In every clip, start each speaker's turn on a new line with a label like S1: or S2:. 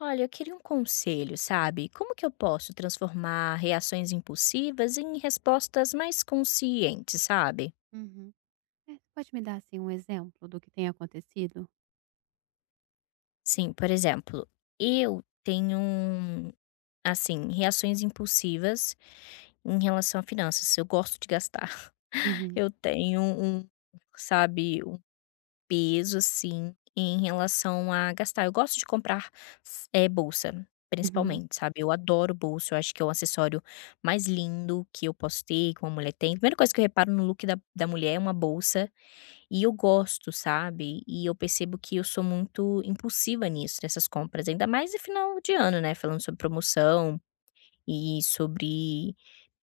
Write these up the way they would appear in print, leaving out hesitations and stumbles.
S1: Olha, eu queria um conselho, sabe? Como que eu posso transformar reações impulsivas em respostas mais conscientes, sabe?
S2: Uhum. É, você pode me dar, assim, um exemplo do que tem acontecido?
S1: Sim, por exemplo, eu tenho, assim, reações impulsivas em relação a finanças. Eu gosto de gastar.
S2: Uhum,
S1: Eu tenho um, sabe, peso, assim, em relação a gastar. Eu gosto de comprar bolsa,
S2: uhum,
S1: principalmente, sabe. Eu adoro bolsa, eu acho que é o acessório mais lindo que eu posso ter, que uma mulher tem. Primeira coisa que eu reparo no look da mulher é uma bolsa, e eu gosto, sabe. E eu percebo que eu sou muito impulsiva nisso, nessas compras, ainda mais no final de ano, né, falando sobre promoção e sobre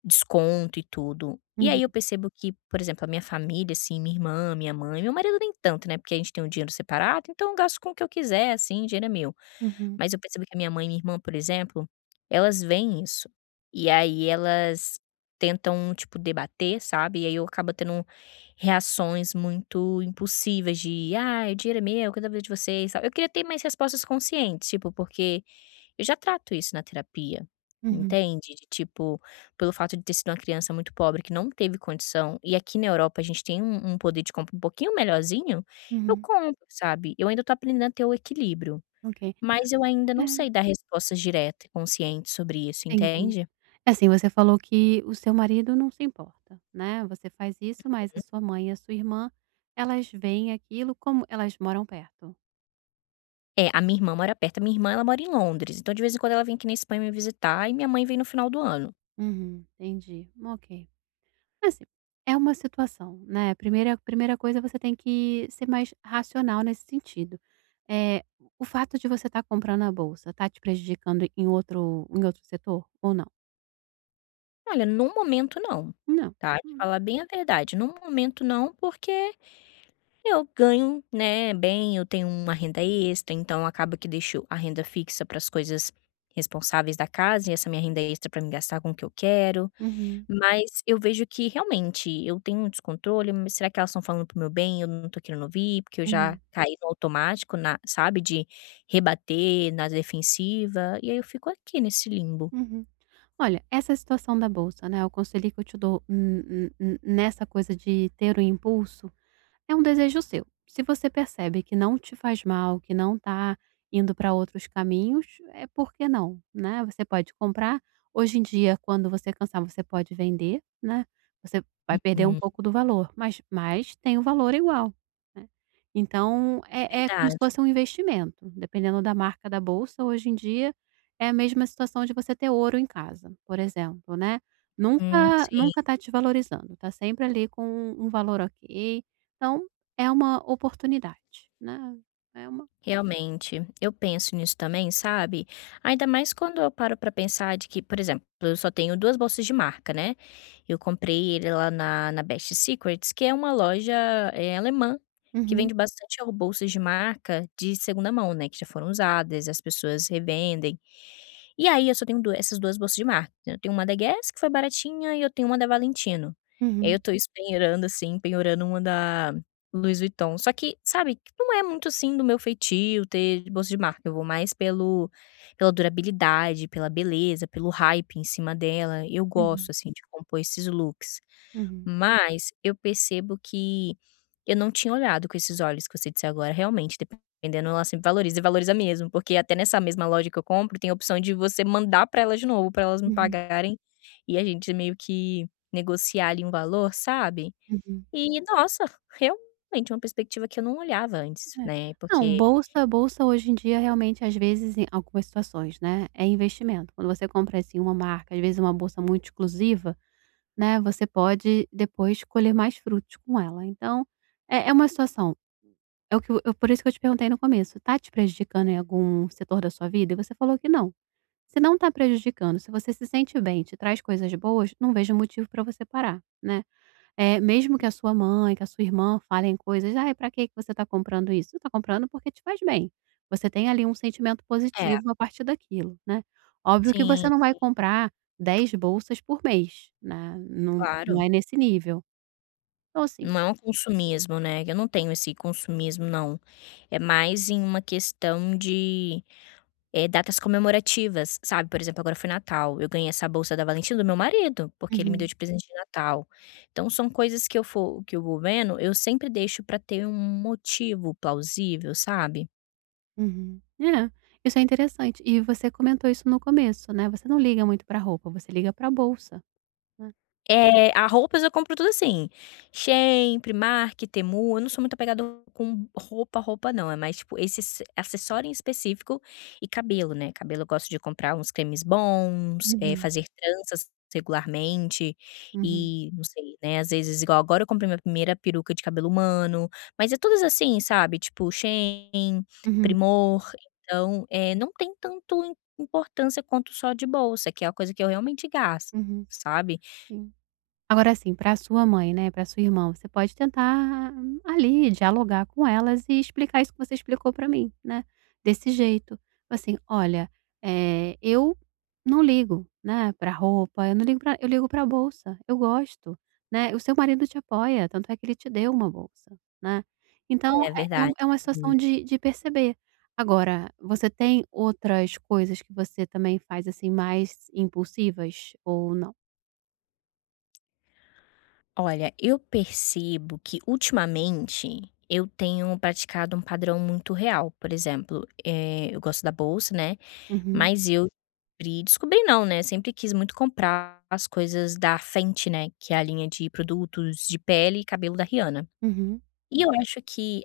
S1: desconto e tudo. E
S2: uhum,
S1: aí eu percebo que, por exemplo, a minha família, assim, minha irmã, minha mãe, meu marido nem tanto, né, porque a gente tem um dinheiro separado, então eu gasto com o que eu quiser, assim, dinheiro é meu.
S2: uhum,
S1: Mas eu percebo que a minha mãe e minha irmã, por exemplo, elas veem isso. E aí elas tentam, tipo, debater, sabe? E aí eu acabo tendo reações muito impulsivas de, ah, o dinheiro é meu, cada vez de vocês, sabe? Eu queria ter mais respostas conscientes, tipo, porque eu já trato isso na terapia,
S2: uhum,
S1: entende? De, tipo, pelo fato de ter sido uma criança muito pobre que não teve condição, e aqui na Europa a gente tem um poder de compra um pouquinho melhorzinho, eu
S2: uhum.
S1: compro, sabe? Eu ainda tô aprendendo a ter o equilíbrio.
S2: Ok.
S1: Mas eu ainda
S2: É,
S1: não sei dar respostas diretas e conscientes sobre isso,
S2: Entendi.
S1: entende?
S2: Assim, você falou que o seu marido não se importa, né, você faz isso, mas a sua mãe e a sua irmã, elas veem aquilo como elas moram perto?
S1: É, a minha irmã mora perto. A minha irmã, ela mora em Londres, então de vez em quando ela vem aqui na Espanha me visitar e minha mãe vem no final do ano.
S2: Uhum, entendi. Ok. Assim, é uma situação, né, primeira coisa você tem que ser mais racional nesse sentido. Eh, o fato de você estar comprando a bolsa, tá te prejudicando em outro setor ou não?
S1: Olha, no momento não,
S2: Não.
S1: tá? De
S2: Hum.
S1: falar bem a verdade, no momento não, porque eu ganho, né, bem, eu tenho uma renda extra, então acaba que deixo a renda fixa para as coisas responsáveis da casa e essa minha renda extra para me gastar com o que eu quero.
S2: Uhum,
S1: Mas eu vejo que realmente eu tenho um descontrole, mas será que elas estão falando para o meu bem, eu não tô querendo ouvir, porque eu já
S2: uhum,
S1: caí no automático na sabe, de rebater na defensiva, e aí eu fico aqui nesse limbo.
S2: uhum. Olha, essa situação da bolsa, né, o conselho que eu te dou n n n nessa coisa de ter o impulso. É um desejo seu. Se você percebe que não te faz mal, que não tá indo para outros caminhos, é por que não, né? Você pode comprar. Hoje em dia, quando você cansar, você pode vender, né. Você vai perder um
S1: Hum,
S2: pouco do valor, mas tem o valor igual, né. Então
S1: é
S2: é como se
S1: verdade.
S2: fosse um investimento, dependendo da marca da bolsa. Hoje em dia é a mesma situação de você ter ouro em casa, por exemplo, né.
S1: Uhum,
S2: Nunca
S1: sim.
S2: nunca tá te valorizando, tá sempre ali com um valor ok. Então, é uma oportunidade, né, é uma...
S1: Realmente, eu penso nisso também, sabe? Ainda mais quando eu paro pra pensar de que, por exemplo, eu só tenho duas bolsas de marca, né? Eu comprei ele lá na Best Secrets, que é uma loja alemã que
S2: Uhum,
S1: vende bastante bolsas de marca de segunda mão, né? Que já foram usadas, as pessoas revendem. E aí eu só tenho essas duas bolsas de marca. Eu tenho uma da Guess, que foi baratinha, e eu tenho uma da Valentino. E aí eu
S2: uhum,
S1: tô esperando, assim, penhorando uma da, Louis Vuitton. Só que, sabe, não é muito, assim, do meu feitio ter bolsa de marca, eu vou mais pelo pela durabilidade, pela beleza, pelo hype em cima dela, eu gosto,
S2: uhum,
S1: assim, de compor esses looks.
S2: uhum,
S1: Mas eu percebo que eu não tinha olhado com esses olhos que você disse agora, realmente, dependendo, ela sempre valoriza e valoriza mesmo, porque até nessa mesma loja que eu compro, tem a opção de você mandar pra ela de novo, pra elas me
S2: uhum,
S1: pagarem e a gente meio que negociar ali um valor, sabe?
S2: uhum.
S1: E nossa, realmente uma perspectiva que eu não olhava antes,
S2: É.
S1: né,
S2: Não,
S1: porque
S2: bolsa hoje em dia realmente, às vezes, em algumas situações, né, é investimento. Quando você compra, assim, uma marca, às vezes uma bolsa muito exclusiva, né, você pode depois colher mais frutos com ela. Então, é uma situação, é o que por isso que eu te perguntei no começo, tá te prejudicando em algum setor da sua vida? E você falou que não. Se não tá prejudicando, se você se sente bem, te traz coisas boas, não vejo motivo para você parar, né. É mesmo que a sua mãe, que a sua irmã falem coisas: "Ai, para que que você tá comprando isso?". Você tá comprando porque te faz bem. Você tem ali um sentimento
S1: é.
S2: positivo a partir daquilo, né. Óbvio que
S1: Sim,
S2: você não vai
S1: sim,
S2: comprar 10 bolsas por mês, né, não
S1: claro.
S2: não é nesse nível. Então assim.
S1: Não é um consumismo, né, eu não tenho esse consumismo não, é mais em uma questão de, datas comemorativas, sabe, por exemplo, agora foi Natal, eu ganhei essa bolsa da Valentina do meu marido, porque ele me deu
S2: Uhum,
S1: de presente de Natal. Então são coisas que eu for que eu vou vendo, eu sempre deixo pra ter um motivo plausível, sabe?
S2: uhum. É, isso é interessante. E você comentou isso no começo, né, você não liga muito pra roupa, você liga pra bolsa, né.
S1: É, a roupas eu compro tudo assim, Shein, Primark, Temu, eu não sou muito apegada com roupa, não, é mais tipo esses acessório em específico e cabelo, né, cabelo eu gosto de comprar uns cremes bons,
S2: Uhum,
S1: fazer tranças regularmente
S2: uhum.
S1: e não sei, né, às vezes igual agora eu comprei minha primeira peruca de cabelo humano, mas é todas assim, sabe, tipo Shein,
S2: Uhum,
S1: Primor, então, não tem tanto importância quanto só de bolsa, que é a coisa que eu realmente gasto,
S2: uhum,
S1: sabe.
S2: sim. Agora assim, pra sua mãe, né, para sua irmã, você pode tentar ali dialogar com elas e explicar isso que você explicou para mim, né, desse jeito. Assim: "Olha, eu não ligo, né, para roupa, eu não ligo para eu ligo para bolsa, eu gosto, né, o seu marido te apoia, tanto é que ele te deu uma bolsa, né". Então
S1: É
S2: é é um
S1: verdade.
S2: é uma
S1: Uhum.
S2: situação de perceber. Agora, você tem outras coisas que você também faz, assim, mais impulsivas ou não?
S1: Olha, eu percebo que ultimamente eu tenho praticado um padrão muito real. Por exemplo, eu gosto da bolsa, né,
S2: Uhum,
S1: mas eu descobri não, né, sempre quis muito comprar as coisas da Fenty, né, que é a linha de produtos de pele e cabelo da Rihanna.
S2: uhum,
S1: E eu acho que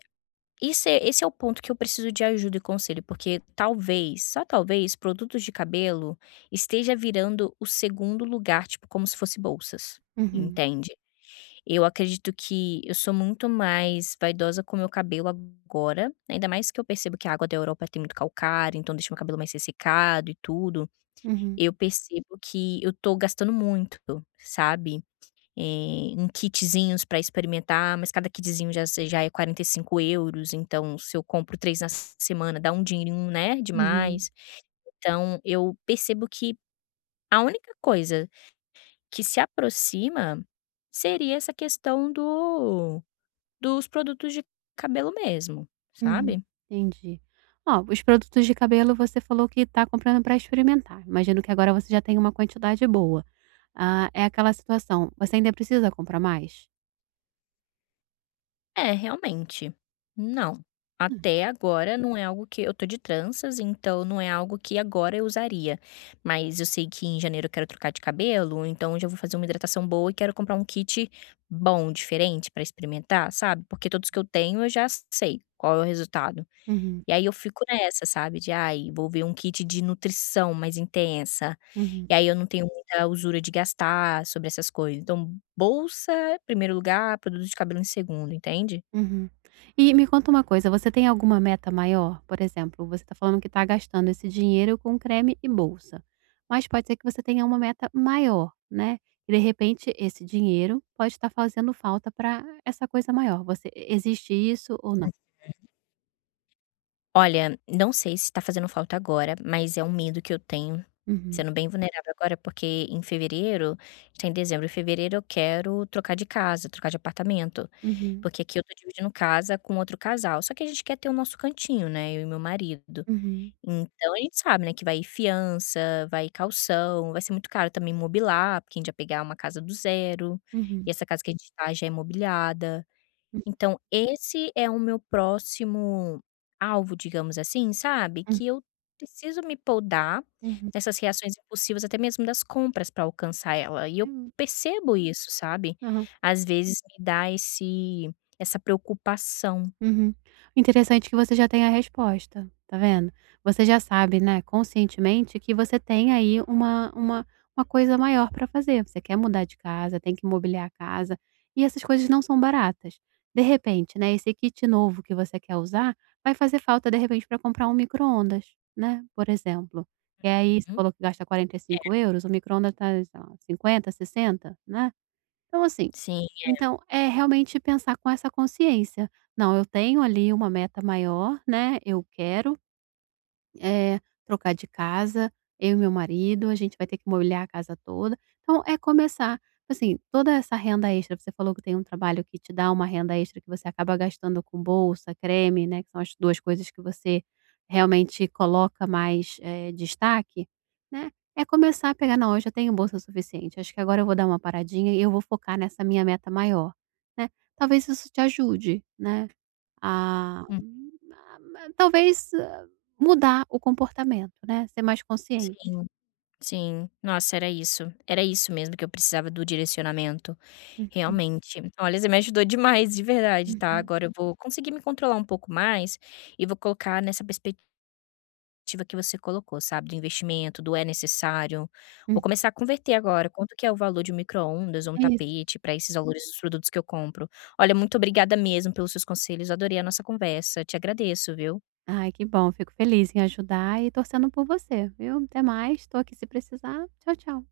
S1: esse é o ponto que eu preciso de ajuda e conselho, porque talvez, só talvez, produtos de cabelo esteja virando o segundo lugar, tipo, como se fosse bolsas,
S2: uhum,
S1: entende? Eu acredito que eu sou muito mais vaidosa com o meu cabelo agora, ainda mais que eu percebo que a água da Europa tem muito calcário, então deixa meu cabelo mais ressecado e tudo.
S2: uhum,
S1: Eu percebo que eu tô gastando muito, sabe, em kitzinhos pra experimentar, mas cada kitzinho já se já é 45 euros. Então se eu compro 3 na semana dá um dinheirinho, né, de
S2: uhum,
S1: mais. Então eu percebo que a única coisa que se aproxima seria essa questão do dos produtos de cabelo mesmo,
S2: uhum.
S1: sabe.
S2: Entendi. Ó, os produtos de cabelo você falou que tá comprando para experimentar, imagino que agora você já tem uma quantidade boa. Ah, é aquela situação, você ainda precisa comprar mais?
S1: É, realmente. Não,
S2: Hum.
S1: até agora não é algo que eu tô de tranças, então não é algo que agora eu usaria, mas eu sei que em janeiro eu quero trocar de cabelo, então já vou fazer uma hidratação boa e quero comprar um kit bom, diferente pra experimentar, sabe, porque todos que eu tenho eu já sei qual é o resultado.
S2: Uhum,
S1: E aí eu fico nessa, sabe, de: "Ai, vou ver um kit de nutrição mais intensa".
S2: uhum.
S1: E aí eu não tenho muita usura de gastar sobre essas coisas. Então, bolsa, primeiro lugar, produto de cabelo em segundo, entende?
S2: Uhum. E me conta uma coisa, você tem alguma meta maior? Por exemplo, você está falando que está gastando esse dinheiro com creme e bolsa, mas pode ser que você tenha uma meta maior, né? E de repente esse dinheiro pode estar fazendo falta para essa coisa maior. Você existe isso ou não?
S1: Olha, não sei se tá fazendo falta agora, mas é um medo que eu tenho,
S2: Uhum,
S1: sendo bem vulnerável agora, porque em fevereiro está em dezembro, em fevereiro eu quero trocar de casa, trocar de apartamento,
S2: uhum,
S1: porque aqui eu tô dividindo casa com outro casal, só que a gente quer ter o nosso cantinho, né, eu e meu marido.
S2: uhum,
S1: Então a gente sabe, né, que vai fiança, vai caução, vai ser muito caro também mobilar porque a gente vai pegar uma casa do zero,
S2: uhum,
S1: e essa casa que a gente tá já é mobiliada.
S2: hum,
S1: Então esse é o meu próximo alvo, digamos assim, sabe,
S2: hum,
S1: que eu preciso me podar
S2: uhum.
S1: nessas reações impulsivas, até mesmo das compras para alcançar ela, e eu percebo isso, sabe. Às vezes me dá esse essa preocupação.
S2: Uhum. Interessante que você já tem a resposta, tá vendo? Você já sabe, né, conscientemente que você tem aí uma coisa maior para fazer. Você quer mudar de casa, tem que mobiliar a casa, e essas coisas não são baratas. De repente, né, esse kit novo que você quer usar, vai fazer falta de repente para comprar um micro-ondas, né, por exemplo. E aí você
S1: Uhum.
S2: falou que gasta 45 euros. O micro-ondas tá, sei lá, 50, 60, né. Então assim,
S1: Sim,
S2: então, é realmente pensar com essa consciência: "Não, eu tenho ali uma meta maior, né, eu quero eh, trocar de casa, eu e meu marido, a gente vai ter que mobiliar a casa toda. Então é começar, assim, toda essa renda extra, você falou que tem um trabalho que te dá uma renda extra que você acaba gastando com bolsa, creme, né, que são as 2 coisas que você realmente coloca mais, destaque, né, é começar a pegar: Não, eu já tenho bolsa suficiente, acho que agora eu vou dar uma paradinha e eu vou focar nessa minha meta maior", né. Talvez isso te ajude, né, a
S1: hum,
S2: ma talvez, mudar o comportamento, né, ser mais consciente.
S1: sim. Sim, nossa, era isso. Era isso mesmo que eu precisava do direcionamento,
S2: Uhum,
S1: realmente. Olha, você me ajudou demais, de verdade, tá?
S2: uhum,
S1: Agora eu vou conseguir me controlar um pouco mais e vou colocar nessa perspectiva que você colocou, sabe? Do investimento, do é necessário. Vou
S2: uhum.
S1: começar a converter agora. Quanto que é o valor de um micro-ondas ou um
S2: É isso.
S1: tapete para esses valores dos produtos que eu compro? Olha, muito obrigada mesmo pelos seus conselhos. Adorei a nossa conversa. Te agradeço, viu?
S2: Ai, que bom, fico feliz em ajudar e torcendo por você, viu. Até mais, estou aqui se precisar. Tchau, tchau.